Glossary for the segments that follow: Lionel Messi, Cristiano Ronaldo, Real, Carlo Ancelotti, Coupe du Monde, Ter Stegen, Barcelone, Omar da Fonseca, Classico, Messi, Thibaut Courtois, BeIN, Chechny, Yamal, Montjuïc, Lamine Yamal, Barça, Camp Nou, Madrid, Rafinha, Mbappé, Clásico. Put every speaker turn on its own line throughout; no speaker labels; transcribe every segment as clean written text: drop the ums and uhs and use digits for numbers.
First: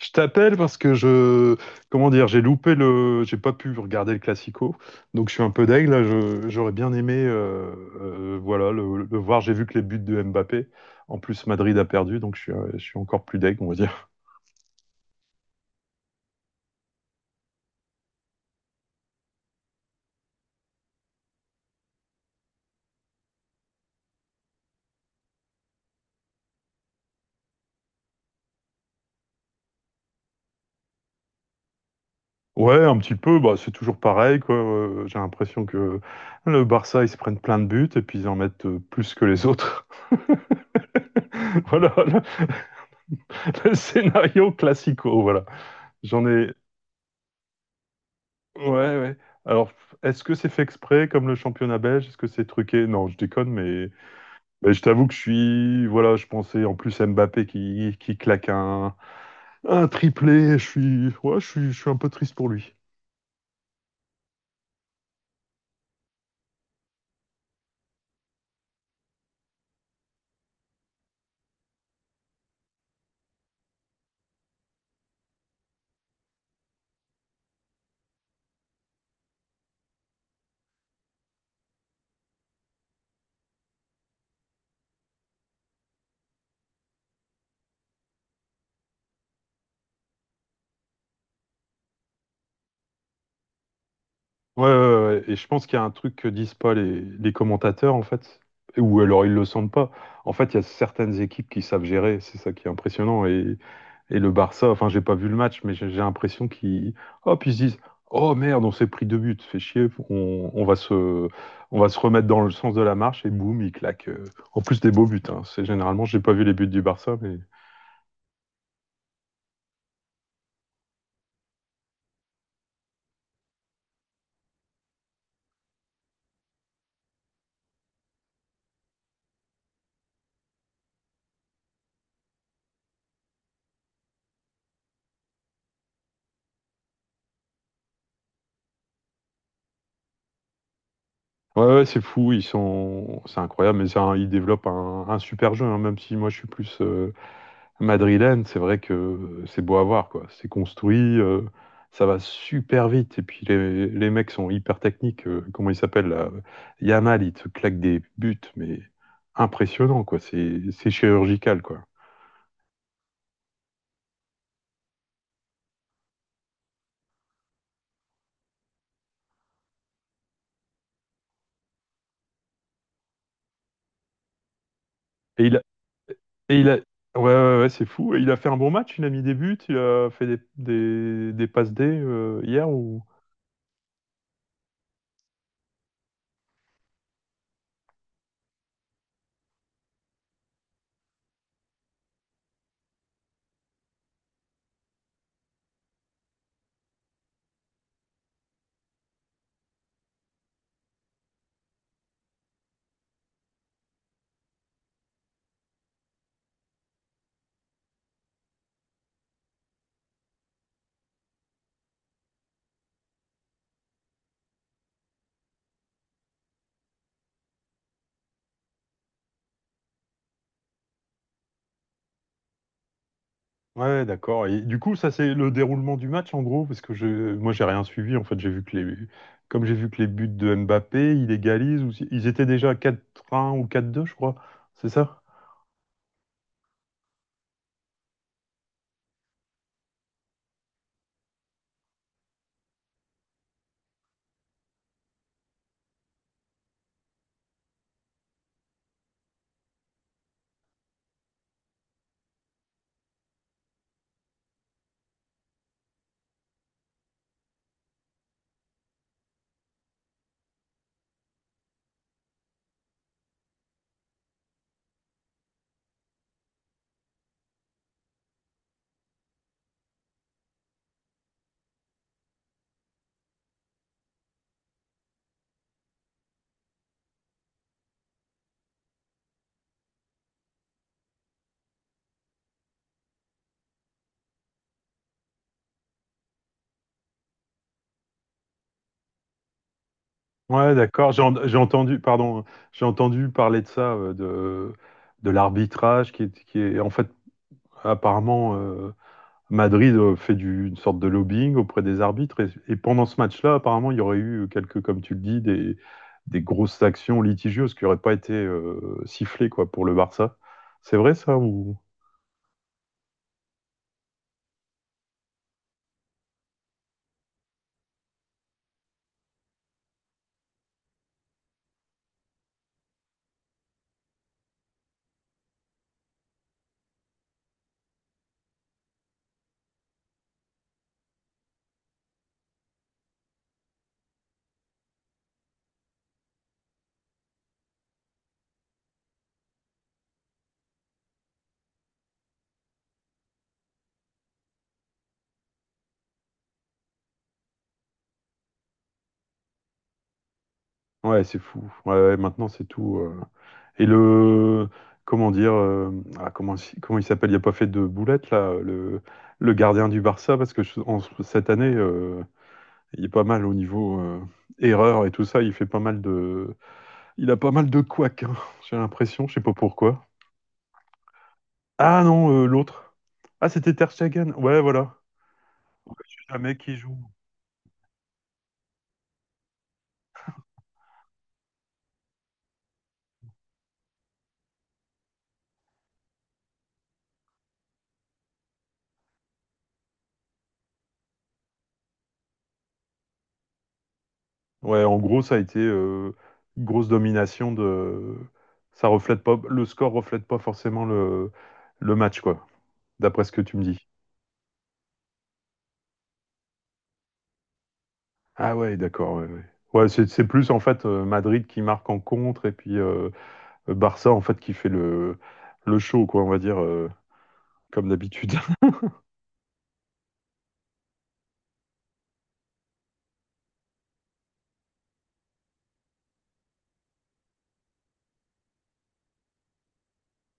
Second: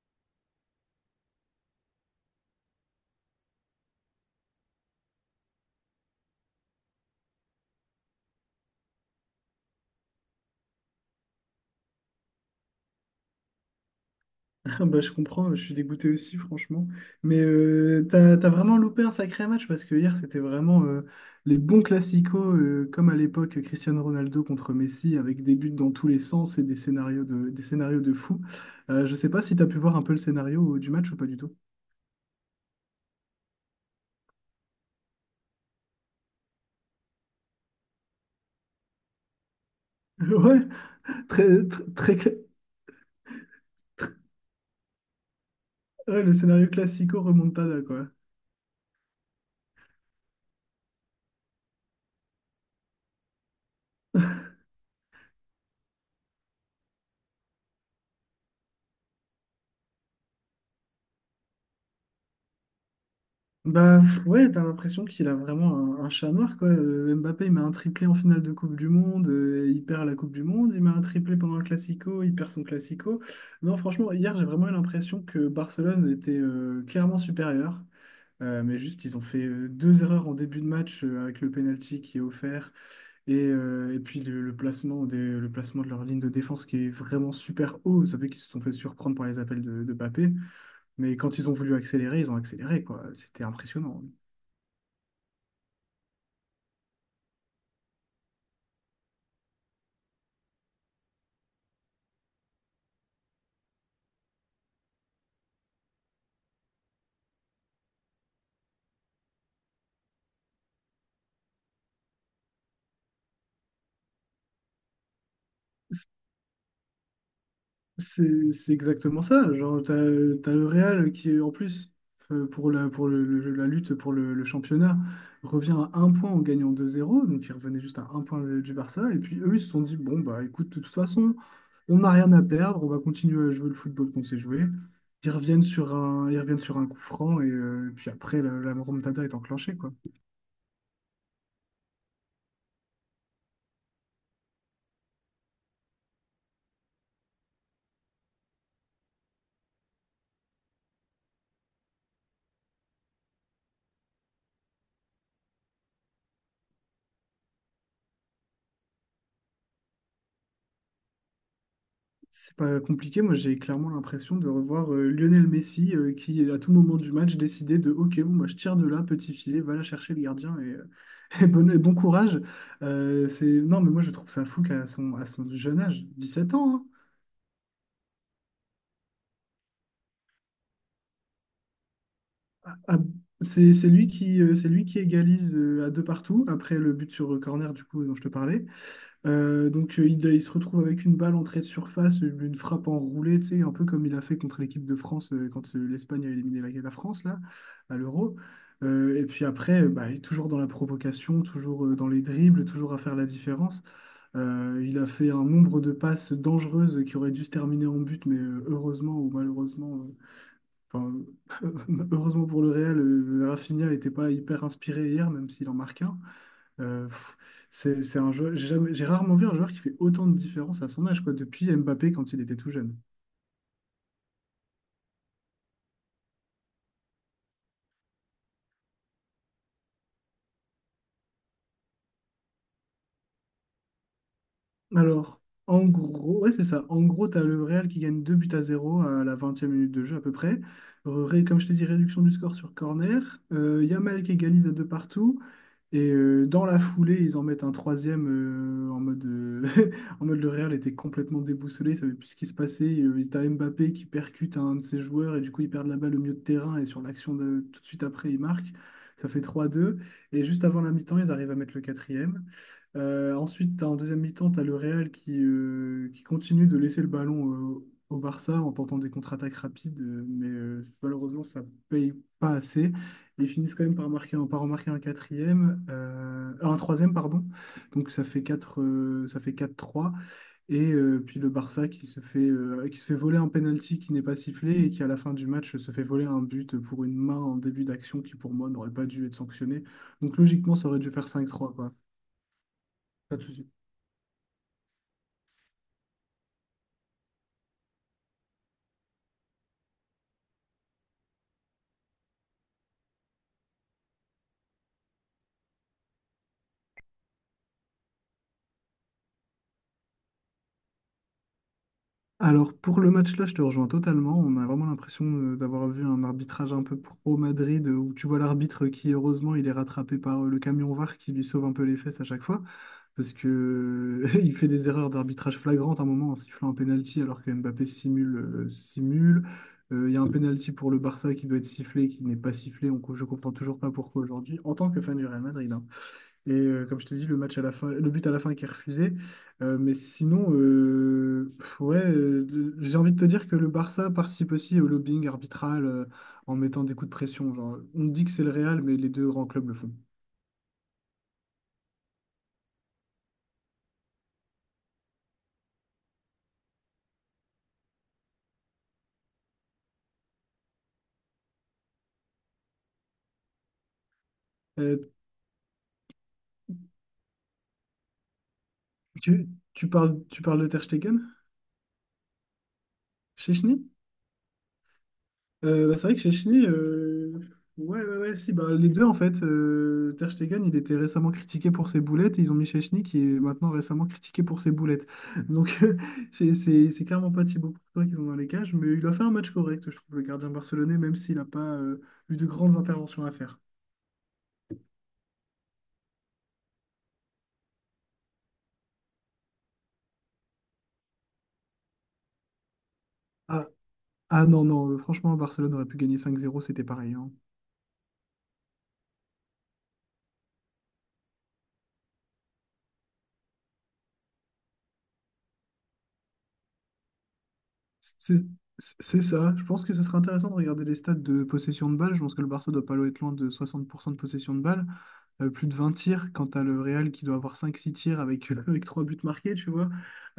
Je t'appelle parce que comment dire, j'ai loupé j'ai pas pu regarder le Classico, donc je suis un peu deg là. J'aurais bien aimé, voilà, le voir. J'ai vu que les buts de Mbappé. En plus, Madrid a perdu, donc je suis encore plus deg, on va dire.
Ah bah, je comprends, je suis dégoûté aussi, franchement. Mais t'as vraiment loupé un sacré match parce que hier, c'était vraiment les bons classicos, comme à l'époque Cristiano Ronaldo contre Messi, avec des buts dans tous les sens et des scénarios de fou. Je sais pas si t'as pu voir un peu le scénario du match ou pas du tout.
Ouais, un petit peu. Bah, c'est toujours pareil, quoi. J'ai l'impression que le Barça, ils se prennent plein de buts et puis ils en mettent plus que les autres.
Ouais, très, très,
Voilà
très
le scénario Classico. Voilà.
ouais,
J'en
le
ai,
scénario classico remontada, quoi.
Ouais, ouais. Alors, est-ce que c'est fait exprès comme le championnat belge? Est-ce que c'est truqué? Non, je déconne, mais je t'avoue que je suis. Voilà, je pensais en plus à Mbappé qui claque un triplé. Je suis, ouais, je suis un peu triste pour lui.
Bah pff, ouais, t'as l'impression qu'il a vraiment un chat noir, quoi. Mbappé, il met un triplé en finale de Coupe du Monde, il perd la Coupe du Monde, il met un triplé pendant le Classico, il perd son Classico. Non, franchement, hier, j'ai vraiment eu l'impression que Barcelone était clairement supérieur. Mais juste, ils ont fait deux erreurs en début de match avec le penalty qui est offert et puis le placement de leur ligne de défense qui est vraiment super haut. Vous savez qu'ils se sont fait surprendre par les appels de Mbappé, mais quand ils ont voulu accélérer, ils ont accéléré, quoi. C'était impressionnant.
Ouais, ouais, ouais, ouais. Et je pense qu'il y a un truc que disent pas les commentateurs, en fait. Ou alors ils le sentent pas. En fait, il y a certaines équipes qui savent gérer. C'est ça qui est impressionnant. Et le Barça, enfin, j'ai pas vu le match, mais j'ai l'impression qu'ils. Hop, ils se disent. Oh merde, on s'est pris deux buts. Fait chier. On va on va se remettre dans le sens de la marche. Et boum, ils claquent. En plus des beaux buts, hein. C'est généralement, j'ai pas vu les buts du Barça, mais.
C'est exactement ça. Genre, t'as le Real qui, est, en plus, pour la, pour le- la lutte pour le championnat, revient à un point en gagnant 2-0. Donc, il revenait juste à un point du Barça. Et puis, eux, ils se sont dit, bon, bah écoute, de toute façon, on n'a rien à perdre. On va continuer à jouer le football qu'on sait jouer. Ils reviennent sur un coup franc. Et puis après, la remontada est enclenchée, quoi.
Ouais, ouais, c'est fou. Ils sont. C'est incroyable. Mais ça, hein, ils développent un super jeu, hein, même si moi, je suis plus madrilène, c'est vrai que c'est beau à voir, quoi. C'est construit, ça va super vite. Et puis les mecs sont hyper techniques. Comment il s'appelle là? Yamal, il te claque des buts, mais impressionnant, quoi. C'est chirurgical, quoi.
C'est pas compliqué, moi j'ai clairement l'impression de revoir Lionel Messi qui à tout moment du match décidait de OK, bon, moi je tire de là, petit filet, va la chercher le gardien et bon courage. Non mais moi je trouve ça fou qu'à son, à
Et
son
il a,
jeune âge, 17
et il a,
ans,
ouais, ouais, ouais, c'est fou. Et il a fait un bon match, il a mis des buts, il a fait des passes D hier
hein, à-
ou.
c'est c'est lui qui égalise à deux partout après le but sur corner du coup dont je te parlais. Donc il se retrouve avec une balle entrée de surface, une frappe enroulée, tu sais, un peu comme il a fait contre l'équipe de France quand l'Espagne a éliminé la France là, à l'Euro. Et puis après, bah, il est toujours dans la provocation, toujours dans les dribbles, toujours à faire la différence. Il a fait un nombre de passes dangereuses qui auraient dû se terminer en but, mais heureusement ou malheureusement, euh, enfin, heureusement pour le Real, Rafinha n'était pas hyper inspiré hier, même s'il en marque un. Pff, c'est un jeu, j'ai jamais- j'ai rarement vu un joueur qui fait autant de différence à son âge, quoi, depuis Mbappé quand il était tout jeune.
Ouais, ouais, d'accord. Et du coup, ça, c'est le déroulement du match, en gros, parce que moi, j'ai rien suivi. En fait, j'ai vu que les, comme j'ai vu que les buts de Mbappé, il égalise, ou si- ils étaient déjà à 4-1 ou 4-2, je crois. C'est ça?
Alors, en gros, ouais, c'est ça. En gros, tu as le Real qui gagne 2 buts à zéro à la 20e minute de jeu à peu près. Comme je t'ai dit, réduction du score sur corner. Yamal qui égalise à deux partout. Et dans la foulée, ils en mettent un troisième en mode, en mode le Real était complètement déboussolé, il savait plus ce qui se passait. Et t'as Mbappé qui percute un de ses joueurs et du coup, ils perdent la balle au milieu de terrain et sur l'action de tout de suite après, ils marquent. Ça fait 3-2. Et juste avant la mi-temps, ils arrivent à mettre le quatrième. Ensuite, t'as en deuxième mi-temps, tu as le Real qui continue de laisser le ballon au Barça en tentant des contre-attaques rapides, mais malheureusement, ça paye pas assez. Et ils finissent quand même par marquer, par remarquer un quatrième, un troisième, pardon. Donc ça fait quatre trois. Et puis le Barça qui se fait voler un penalty qui n'est pas sifflé et qui à la fin du match se fait voler un but pour une main en début d'action qui pour moi n'aurait pas dû être sanctionnée. Donc
Ouais,
logiquement, ça aurait dû
d'accord.
faire cinq
J'ai
trois quoi.
entendu, pardon, j'ai entendu
Pas de
parler de
souci.
ça, de l'arbitrage en fait, apparemment, Madrid fait une sorte de lobbying auprès des arbitres. Et pendant ce match-là, apparemment, il y aurait eu quelques, comme tu le dis, des grosses actions litigieuses qui n'auraient pas été sifflées, quoi, pour le Barça. C'est vrai ça ou...
Alors pour le match-là, je te rejoins totalement. On a vraiment l'impression d'avoir vu un arbitrage un peu pro-Madrid, où tu vois l'arbitre qui, heureusement, il est rattrapé par le camion VAR qui lui sauve un peu les fesses à chaque fois, parce que il fait des erreurs d'arbitrage flagrantes à un moment en sifflant un penalty alors que Mbappé simule. Il y a un penalty pour le Barça qui doit être sifflé, qui n'est pas sifflé. Je comprends toujours pas pourquoi aujourd'hui. En tant que fan du Real Madrid, hein. Et comme je t'ai dit, le match à la fin, le but à la fin qui est refusé. Mais sinon, pff, ouais, j'ai envie de te dire que le Barça participe aussi au lobbying arbitral en mettant des coups de pression. Genre, on dit que c'est le Real, mais les deux grands clubs le font.
Ouais, c'est fou. Ouais, ouais, maintenant, c'est tout, euh. Et le. Comment dire, ah, comment il s'appelle. Il n'y a pas fait de boulette, là, le gardien du Barça, parce que cette année, il est pas mal au niveau erreur
Euh,
et tout ça. Il a pas mal de couacs, hein, j'ai l'impression, je sais
tu,
pas
tu
pourquoi.
parles, tu parles de Ter Stegen?
Ah non, l'autre. Ah, c'était
Chechny?
Ter Stegen. Ouais, voilà. Ouais,
Bah, c'est
je
vrai
sais
que
jamais
Chechny,
qui joue.
euh... Ouais, ouais, ouais, si, bah, les deux en fait. Ter Stegen, il était récemment critiqué pour ses boulettes et ils ont mis Chechny qui est maintenant récemment critiqué pour ses boulettes. Donc, c'est clairement pas Thibaut Courtois qu'ils ont dans les cages, mais il a fait un match correct, je trouve, le gardien barcelonais, même s'il n'a pas eu de grandes interventions à faire.
Ouais, en gros, ça a été une grosse domination de. Ça reflète pas. Le score reflète pas forcément le match, quoi, d'après ce que tu me
Ah,
dis.
ah non, non, franchement, Barcelone aurait pu gagner 5-0, c'était pareil, hein.
Ah ouais, d'accord. Ouais, ouais. Ouais, c'est plus en fait Madrid qui marque en contre et puis Barça en fait qui fait le show, quoi, on va dire, comme d'habitude.
C'est c'est- c'est ça. Je pense que ce serait intéressant de regarder les stats de possession de balle. Je pense que le Barça doit pas être loin de 60% de possession de balle. Plus de 20 tirs, quand tu as le Real qui doit avoir 5-6 tirs avec 3 buts marqués, tu vois.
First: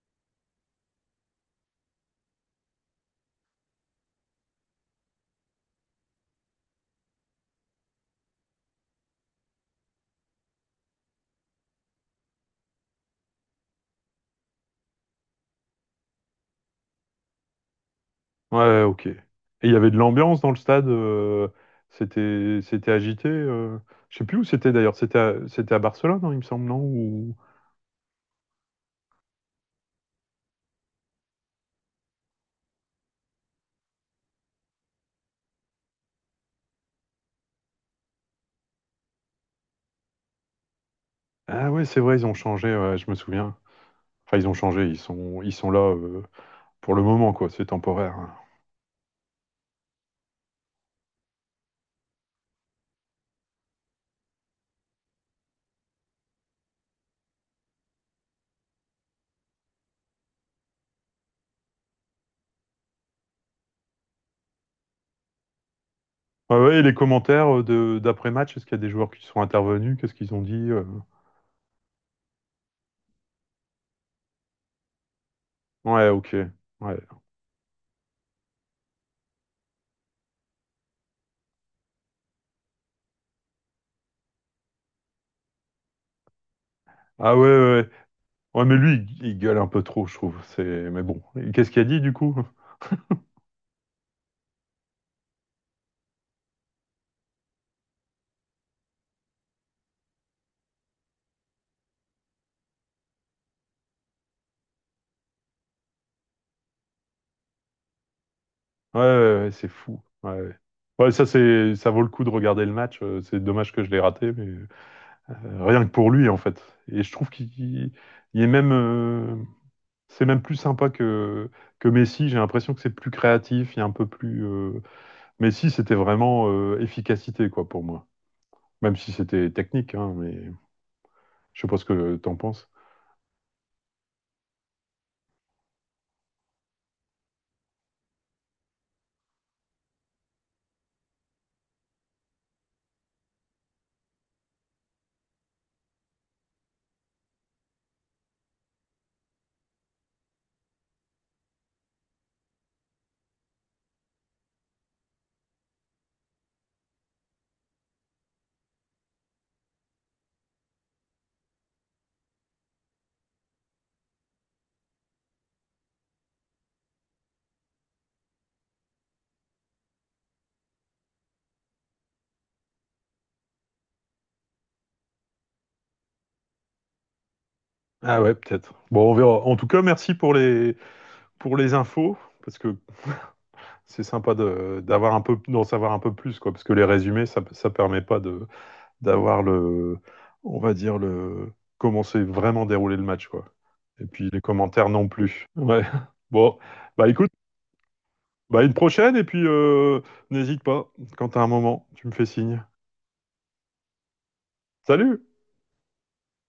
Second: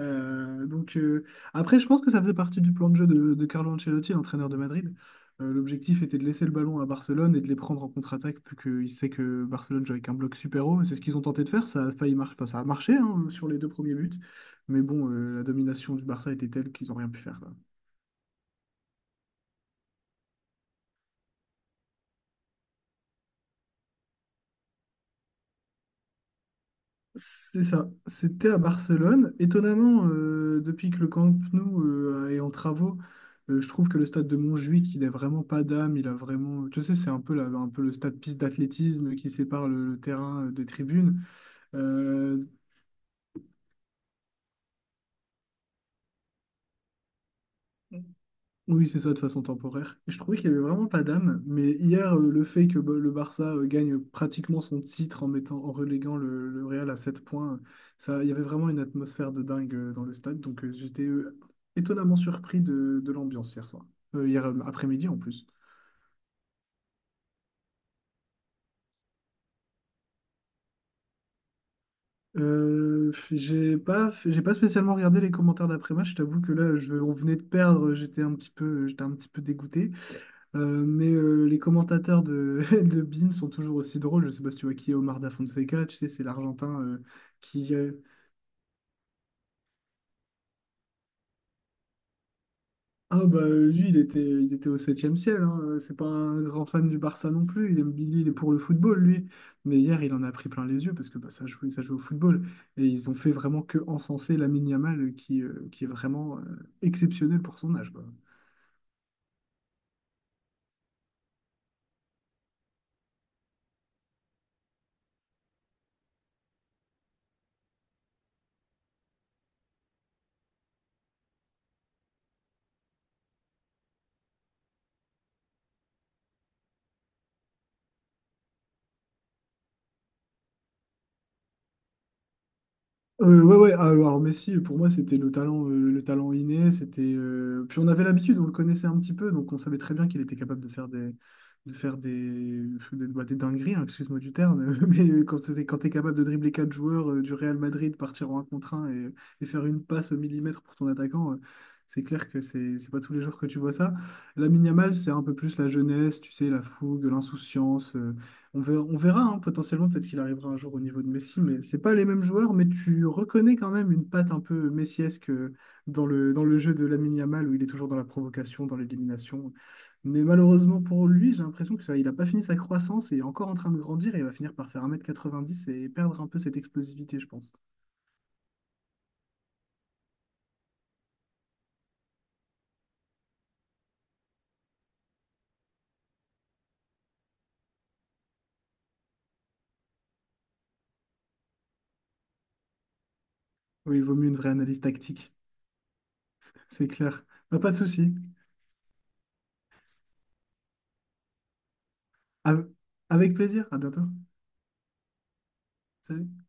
Donc, après, je pense que ça faisait partie du plan de jeu de Carlo Ancelotti, l'entraîneur de Madrid. L'objectif était de laisser le ballon à Barcelone et de les prendre en contre-attaque, plus qu'il sait que Barcelone joue avec un bloc super haut. Et c'est ce qu'ils ont tenté de faire, ça a failli enfin, ça a marché hein, sur les deux premiers buts. Mais bon, la domination du Barça était telle qu'ils n'ont rien pu faire, quoi.
Ouais, ouais, ok. Et il y avait de l'ambiance dans le stade, c'était agité. Je sais plus où c'était d'ailleurs, c'était à Barcelone, hein, il me semble, non? Ou...
C'est ça, c'était à Barcelone. Étonnamment, depuis que le Camp Nou est en travaux, je trouve que le stade de Montjuïc, il a vraiment pas d'âme, il a vraiment. Tu sais, c'est un peu, un peu le stade piste d'athlétisme qui sépare le terrain des tribunes.
Ah ouais, c'est vrai, ils ont
Euh,
changé, ouais, je me souviens. Enfin, ils ont changé, ils sont là, pour le moment, quoi, c'est temporaire, hein.
Oui, c'est ça, de façon temporaire. Et je trouvais qu'il n'y avait vraiment pas d'âme. Mais hier, le fait que bah, le Barça gagne pratiquement son titre en reléguant le Real à 7 points, ça, il y avait vraiment une atmosphère de dingue dans le stade. Donc j'étais étonnamment surpris de l'ambiance hier soir. Hier après-midi en plus.
Ouais, ouais, et les commentaires d'après-match, est-ce qu'il y a des joueurs qui sont intervenus? Qu'est-ce qu'ils ont dit, euh?
J'ai pas spécialement regardé les commentaires
Ouais,
d'après-match. Je
ok.
t'avoue que là,
Ouais.
on venait de perdre. J'étais un petit peu dégoûté. Mais les commentateurs de, de BeIN sont toujours aussi drôles. Je sais pas si tu vois qui est Omar da Fonseca, tu sais, c'est l'Argentin
Ah ouais,
qui...
ouais. Ouais,
euh,
ouais, mais lui, il gueule un peu trop, je trouve. C'est... Mais bon, et qu'est-ce qu'il a dit du coup?
Ah bah lui, il était au septième ciel, hein. C'est pas un grand fan du Barça non plus, il aime Billy, il est pour le football, lui. Mais hier, il en a pris plein les yeux parce que bah, ça jouait au football. Et ils ont fait vraiment que encenser Lamine Yamal, qui est vraiment exceptionnel pour son âge, quoi.
Ouais, ouais, ouais, c'est fou. Ouais, ouais. Ouais, ça, c'est, ça vaut le coup de regarder le match. C'est dommage que je l'ai raté, mais rien que pour lui, en fait. Et je trouve il est même, c'est même plus sympa que Messi. J'ai l'impression que c'est plus créatif, il est un peu plus. Messi, c'était vraiment efficacité, quoi, pour moi. Même si c'était technique, hein, mais je sais pas ce que t'en penses.
Ouais, ouais, ah, alors Messi, pour moi, c'était le talent inné, c'était, puis on avait l'habitude, on le connaissait un petit peu, donc on savait très bien qu'il était capable de faire des dingueries, hein, excuse-moi du terme, mais quand, quand tu es capable de dribbler 4 joueurs du Real Madrid, partir en un contre un et faire une passe au millimètre pour ton attaquant, c'est clair que c'est pas tous les jours que tu vois ça. Lamine Yamal, c'est un peu plus la jeunesse, tu sais, la fougue, l'insouciance, on verra, hein, potentiellement, peut-être qu'il arrivera un jour au niveau de Messi, mais c'est pas les mêmes joueurs, mais tu reconnais quand même une patte un peu messiesque dans le jeu de Lamine Yamal, où il est toujours dans la provocation, dans l'élimination. Mais malheureusement pour lui, j'ai l'impression que ça, il n'a pas fini sa croissance et est encore en train de grandir et il va finir par faire 1,90 m et perdre un peu cette explosivité, je pense.
Ah ouais, peut-être. Bon, on verra. En tout cas, merci pour pour les infos, parce que c'est sympa d'avoir un peu d'en savoir un peu plus quoi parce que les résumés ça permet pas de d'avoir le on va dire le comment s'est vraiment déroulé le match quoi
Oui, il
et
vaut
puis
mieux une
les
vraie analyse
commentaires non
tactique,
plus ouais bon
c'est
bah
clair.
écoute
Bah, pas de souci.
bah une prochaine et puis n'hésite pas quand t'as un moment tu me fais signe
Av- Avec plaisir, à bientôt.
salut
Salut.